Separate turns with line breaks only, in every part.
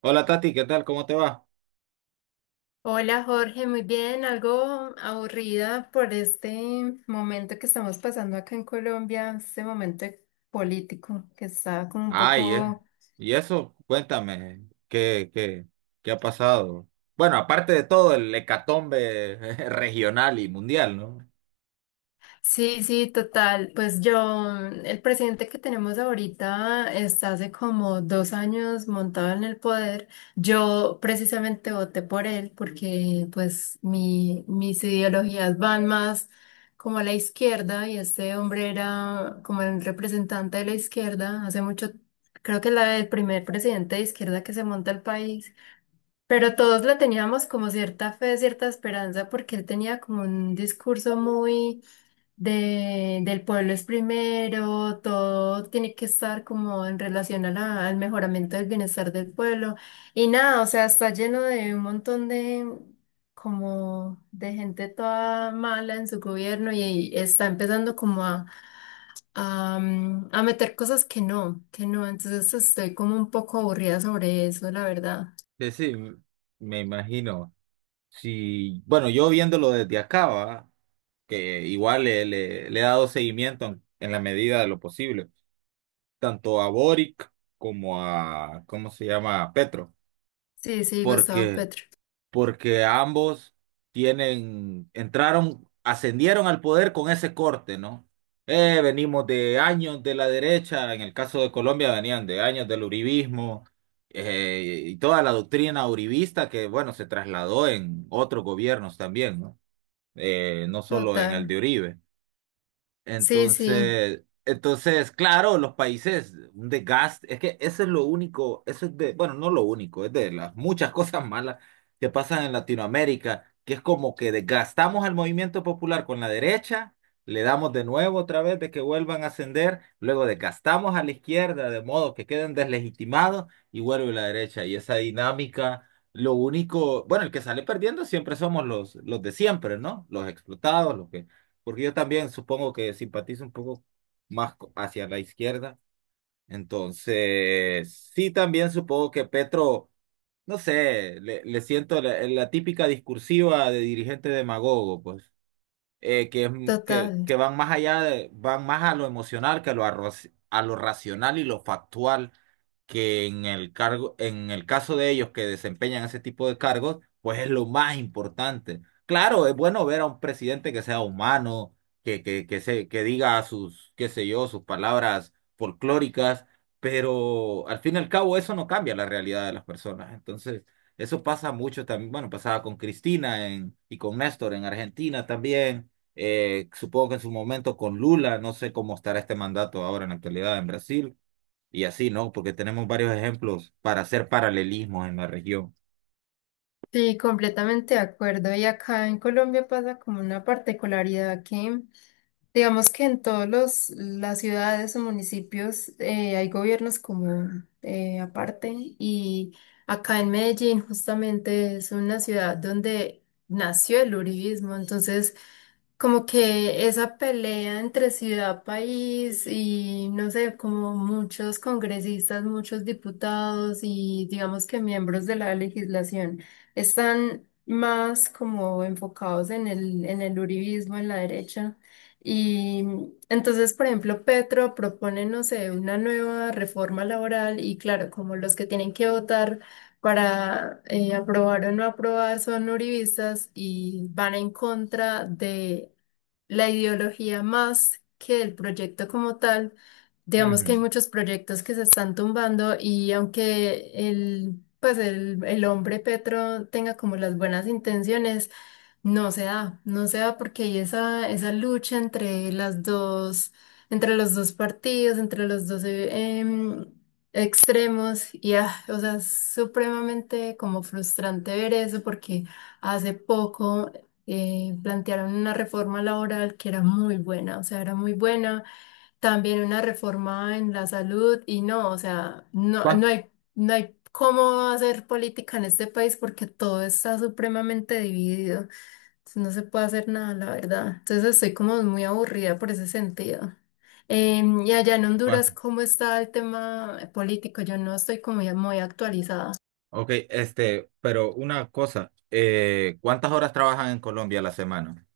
Hola Tati, ¿qué tal? ¿Cómo te va?
Hola Jorge, muy bien, algo aburrida por este momento que estamos pasando acá en Colombia, este momento político que está como un
Ay.
poco.
Y eso, cuéntame, ¿qué ha pasado? Bueno, aparte de todo, el hecatombe regional y mundial, ¿no?
Sí, sí, total. Pues yo, el presidente que tenemos ahorita está hace como 2 años montado en el poder. Yo precisamente voté por él porque pues mis ideologías van más como a la izquierda y este hombre era como el representante de la izquierda hace mucho, creo que es el primer presidente de izquierda que se monta el país. Pero todos le teníamos como cierta fe, cierta esperanza porque él tenía como un discurso muy del pueblo es primero, todo tiene que estar como en relación a al mejoramiento del bienestar del pueblo. Y nada, o sea, está lleno de un montón de como de gente toda mala en su gobierno y está empezando como a meter cosas que no, que no. Entonces estoy como un poco aburrida sobre eso, la verdad.
Sí, sí, me imagino. Sí, bueno, yo viéndolo desde acá, ¿va? Que igual le he dado seguimiento en la medida de lo posible, tanto a Boric como a, ¿cómo se llama? A Petro,
Sí, sí, Gustavo
porque...
Petro.
porque ambos tienen, entraron, ascendieron al poder con ese corte, ¿no? Venimos de años de la derecha, en el caso de Colombia venían de años del uribismo y toda la doctrina uribista que, bueno, se trasladó en otros gobiernos también, ¿no? No solo en el
Total.
de Uribe.
Sí, sí,
Entonces, claro, los países, un desgaste, es que eso es lo único, eso es de, bueno, no lo único, es de las muchas cosas malas que pasan en Latinoamérica, que es como que desgastamos al movimiento popular con la derecha, le damos de nuevo otra vez de que vuelvan a ascender, luego desgastamos a la izquierda de modo que queden deslegitimados y vuelve la derecha. Y esa dinámica, lo único, bueno, el que sale perdiendo siempre somos los de siempre, ¿no? Los explotados, los que porque yo también supongo que simpatizo un poco más hacia la izquierda. Entonces, sí, también supongo que Petro, no sé, le siento la típica discursiva de dirigente demagogo, pues que, es m-
total.
que van más allá de, van más a lo emocional que a lo racional y lo factual, que en el cargo, en el caso de ellos que desempeñan ese tipo de cargos, pues es lo más importante. Claro, es bueno ver a un presidente que sea humano, que se, que diga sus, qué sé yo, sus palabras folclóricas, pero al fin y al cabo eso no cambia la realidad de las personas. Entonces, eso pasa mucho también, bueno, pasaba con Cristina y con Néstor en Argentina también supongo que en su momento con Lula, no sé cómo estará este mandato ahora en la actualidad en Brasil, y así, ¿no? Porque tenemos varios ejemplos para hacer paralelismos en la región.
Sí, completamente de acuerdo. Y acá en Colombia pasa como una particularidad que. Digamos que en todos los las ciudades o municipios hay gobiernos como aparte y acá en Medellín justamente es una ciudad donde nació el uribismo, entonces como que esa pelea entre ciudad, país y no sé, como muchos congresistas, muchos diputados y digamos que miembros de la legislación están más como enfocados en el uribismo, en la derecha. Y entonces, por ejemplo, Petro propone, no sé, una nueva reforma laboral y claro, como los que tienen que votar para aprobar o no aprobar son uribistas y van en contra de la ideología más que del proyecto como tal. Digamos que hay
Ujú.
muchos proyectos que se están tumbando y aunque el hombre Petro tenga como las buenas intenciones, no se da, no se da porque hay esa lucha entre las dos, entre los dos partidos, entre los dos extremos, o sea, es supremamente como frustrante ver eso porque hace poco plantearon una reforma laboral que era muy buena, o sea, era muy buena, también una reforma en la salud, y no, o sea,
¿Cuán-
no hay cómo hacer política en este país porque todo está supremamente dividido. No se puede hacer nada, la verdad. Entonces estoy como muy aburrida por ese sentido. Y allá en Honduras,
cuánto?
¿cómo está el tema político? Yo no estoy como ya muy actualizada.
Ok, este, pero una cosa, ¿cuántas horas trabajan en Colombia a la semana?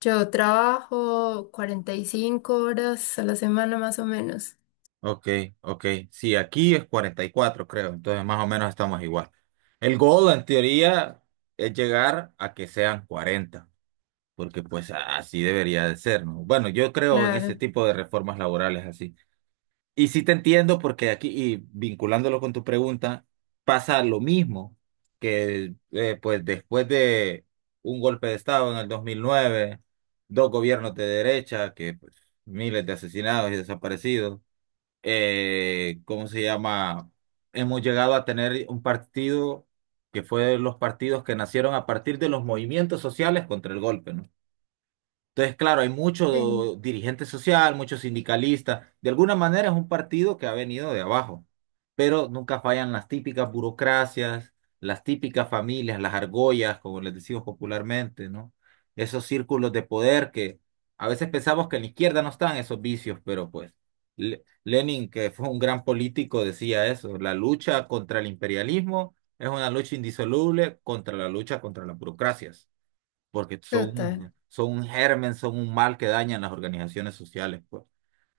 Yo trabajo 45 horas a la semana más o menos.
Ok, ok, sí, aquí es 44 creo, entonces más o menos estamos igual. El goal, en teoría, es llegar a que sean 40 porque pues así debería de ser, ¿no? Bueno, yo creo en ese
Claro.
tipo de reformas laborales así. Y sí te entiendo porque aquí, y vinculándolo con tu pregunta, pasa lo mismo que pues después de un golpe de Estado en el 2009, dos gobiernos de derecha, que pues, miles de asesinados y desaparecidos, ¿cómo se llama? Hemos llegado a tener un partido que fue de los partidos que nacieron a partir de los movimientos sociales contra el golpe, ¿no? Entonces, claro, hay
Sí.
mucho dirigente social, muchos sindicalistas. De alguna manera es un partido que ha venido de abajo, pero nunca fallan las típicas burocracias, las típicas familias, las argollas, como les decimos popularmente, ¿no? Esos círculos de poder que a veces pensamos que en la izquierda no están esos vicios, pero pues Lenin, que fue un gran político, decía eso, la lucha contra el imperialismo es una lucha indisoluble contra la lucha contra las burocracias porque
Total,
son un germen, son un mal que dañan las organizaciones sociales, pues,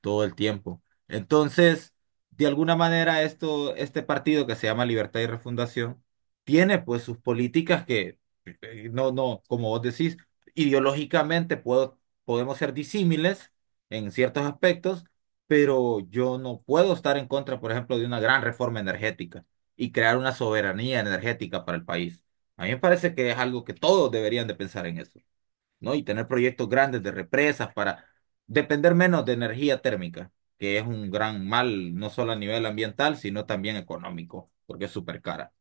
todo el tiempo. Entonces, de alguna manera, esto, este partido que se llama Libertad y Refundación tiene pues sus políticas que, no, no, como vos decís, ideológicamente podemos ser disímiles en ciertos aspectos, pero yo no puedo estar en contra, por ejemplo, de una gran reforma energética y crear una soberanía energética para el país. A mí me parece que es algo que todos deberían de pensar en eso, ¿no? Y tener proyectos grandes de represas para depender menos de energía térmica, que es un gran mal, no solo a nivel ambiental, sino también económico, porque es súper cara.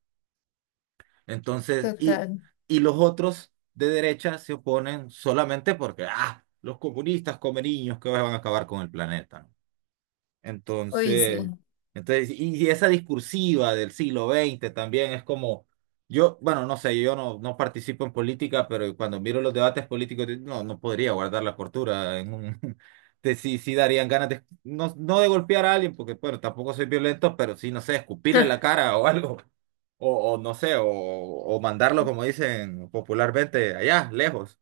Entonces, y,
total.
y los otros de derecha se oponen solamente porque, ah, los comunistas come niños que van a acabar con el planeta.
Uy, sí.
Entonces, entonces, y esa discursiva del siglo XX también es como, yo, bueno, no sé, yo no participo en política, pero cuando miro los debates políticos, no, no podría guardar la cordura en un, sí, sí darían ganas de, no, no de golpear a alguien, porque, bueno, tampoco soy violento, pero sí, no sé, escupirle en la cara o algo, o no sé, o mandarlo, como dicen popularmente, allá, lejos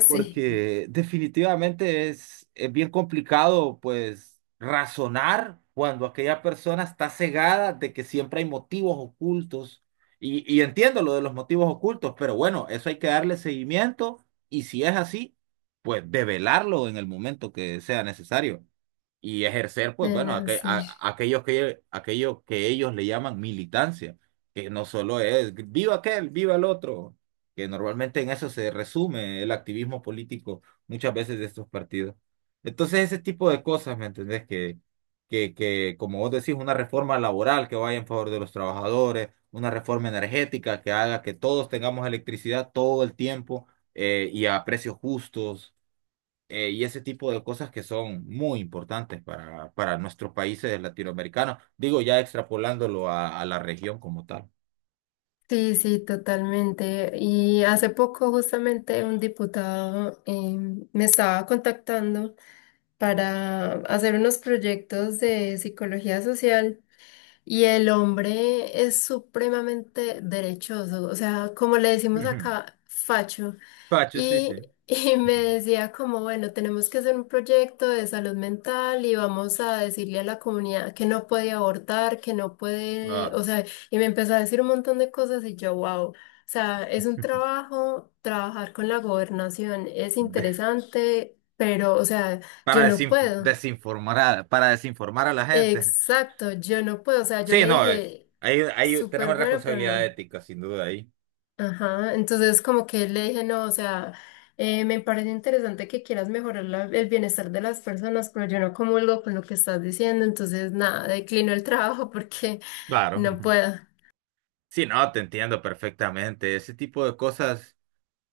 Sí.
porque definitivamente es bien complicado, pues, razonar cuando aquella persona está cegada de que siempre hay motivos ocultos. Y entiendo lo de los motivos ocultos, pero bueno, eso hay que darle seguimiento y si es así, pues develarlo en el momento que sea necesario y ejercer, pues bueno,
Bueno,
aque-
sí.
a- aquellos que, aquellos que ellos le llaman militancia, que no solo es viva aquel, viva el otro, que normalmente en eso se resume el activismo político muchas veces de estos partidos. Entonces, ese tipo de cosas, ¿me entendés? Que, como vos decís, una reforma laboral que vaya en favor de los trabajadores, una reforma energética que haga que todos tengamos electricidad todo el tiempo y a precios justos y ese tipo de cosas que son muy importantes para nuestros países latinoamericanos, digo ya extrapolándolo a la región como tal.
Sí, sí, totalmente. Y hace poco justamente un diputado me estaba contactando para hacer unos proyectos de psicología social. Y el hombre es supremamente derechoso, o sea, como le decimos
Ujú.
acá, facho.
Pacho, sí, sí.
Y, y me
Ujú.
decía como, bueno, tenemos que hacer un proyecto de salud mental y vamos a decirle a la comunidad que no puede abortar, que no puede,
Ah,
o sea, y me empezó a decir un montón de cosas y yo, wow, o sea, es un trabajo, trabajar con la gobernación es
de-
interesante, pero, o sea, yo no puedo.
para desinformar a la gente.
Exacto, yo no puedo, o sea, yo
Sí,
le
no,
dije,
ahí
súper
tenemos
bueno, pero
responsabilidad
no.
ética, sin duda, ahí.
Ajá, entonces como que le dije, no, o sea, me parece interesante que quieras mejorar el bienestar de las personas, pero yo no comulgo con lo que estás diciendo, entonces nada, declino el trabajo porque
Claro.
no
Ujú.
puedo.
Sí, no, te entiendo perfectamente. Ese tipo de cosas.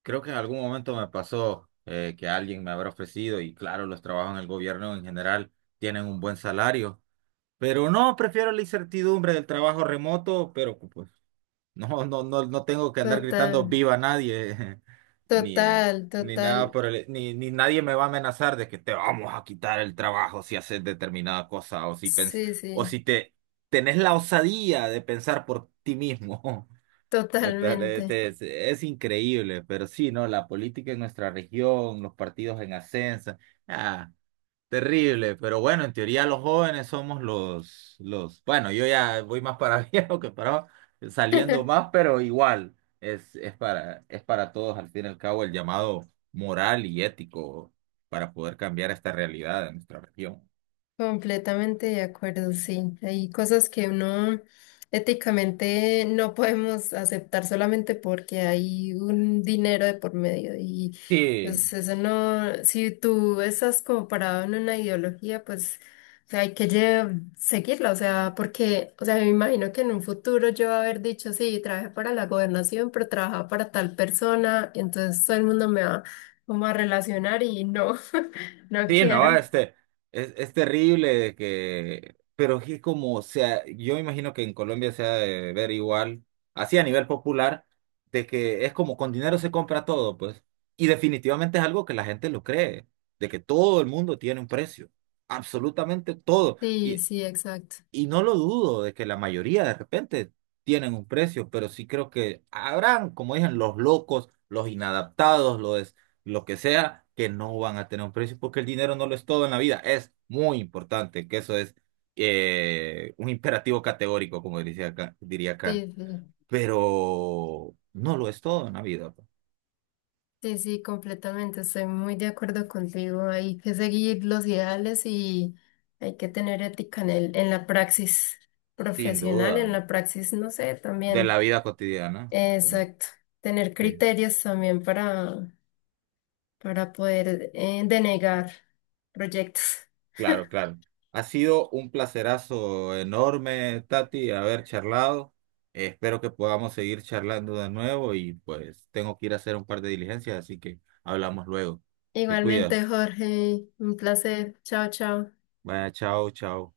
Creo que en algún momento me pasó que alguien me habrá ofrecido, y claro, los trabajos en el gobierno en general tienen un buen salario, pero no, prefiero la incertidumbre del trabajo remoto, pero pues no, no, no, no tengo que andar gritando
Total,
viva nadie, ni, eh,
total,
ni nada
total,
por el, ni nadie me va a amenazar de que te vamos a quitar el trabajo si haces determinada cosa, o si pens,
sí,
o
sí,
si te tenés la osadía de pensar por ti mismo. Entonces,
totalmente.
este, es increíble, pero sí, ¿no? La política en nuestra región, los partidos en ascenso, ah, terrible, pero bueno, en teoría los jóvenes somos los, bueno, yo ya voy más para viejo que para saliendo más, pero igual, es para todos, al fin y al cabo, el llamado moral y ético para poder cambiar esta realidad de nuestra región.
Completamente de acuerdo, sí. Hay cosas que uno éticamente no podemos aceptar solamente porque hay un dinero de por medio y
Sí,
pues eso no, si tú estás como parado en una ideología, pues o sea, hay que seguirla, o sea, porque, o sea, me imagino que en un futuro yo haber dicho, sí, trabajé para la gobernación, pero trabajaba para tal persona, y entonces todo el mundo me va como a relacionar y no, no
Sí, no,
quiero.
este, es terrible de que, pero es como, o sea, yo imagino que en Colombia se ha de ver igual, así a nivel popular, de que es como con dinero se compra todo, pues, y definitivamente es algo que la gente lo cree, de que todo el mundo tiene un precio, absolutamente todo,
Sí,
y,
sí, exacto.
y no lo dudo de que la mayoría de repente tienen un precio, pero sí creo que habrán, como dicen, los locos, los inadaptados, los, lo que sea, que no van a tener un precio porque el dinero no lo es todo en la vida. Es muy importante, que eso es un imperativo categórico, como diría Kant,
Sí, sí,
pero no lo es todo en la vida, pues,
sí, sí, completamente. Estoy muy de acuerdo contigo. Hay que seguir los ideales y hay que tener ética en en la praxis
sin
profesional, en
duda,
la praxis, no sé,
de
también.
la vida cotidiana. Sí,
Exacto. Tener
sí.
criterios también para poder denegar proyectos.
Claro, claro. Ha sido un placerazo enorme, Tati, haber charlado. Espero que podamos seguir charlando de nuevo y pues tengo que ir a hacer un par de diligencias, así que hablamos luego. Te
Igualmente,
cuidas.
Jorge, un placer. Chao, chao.
Vaya, chao, chao.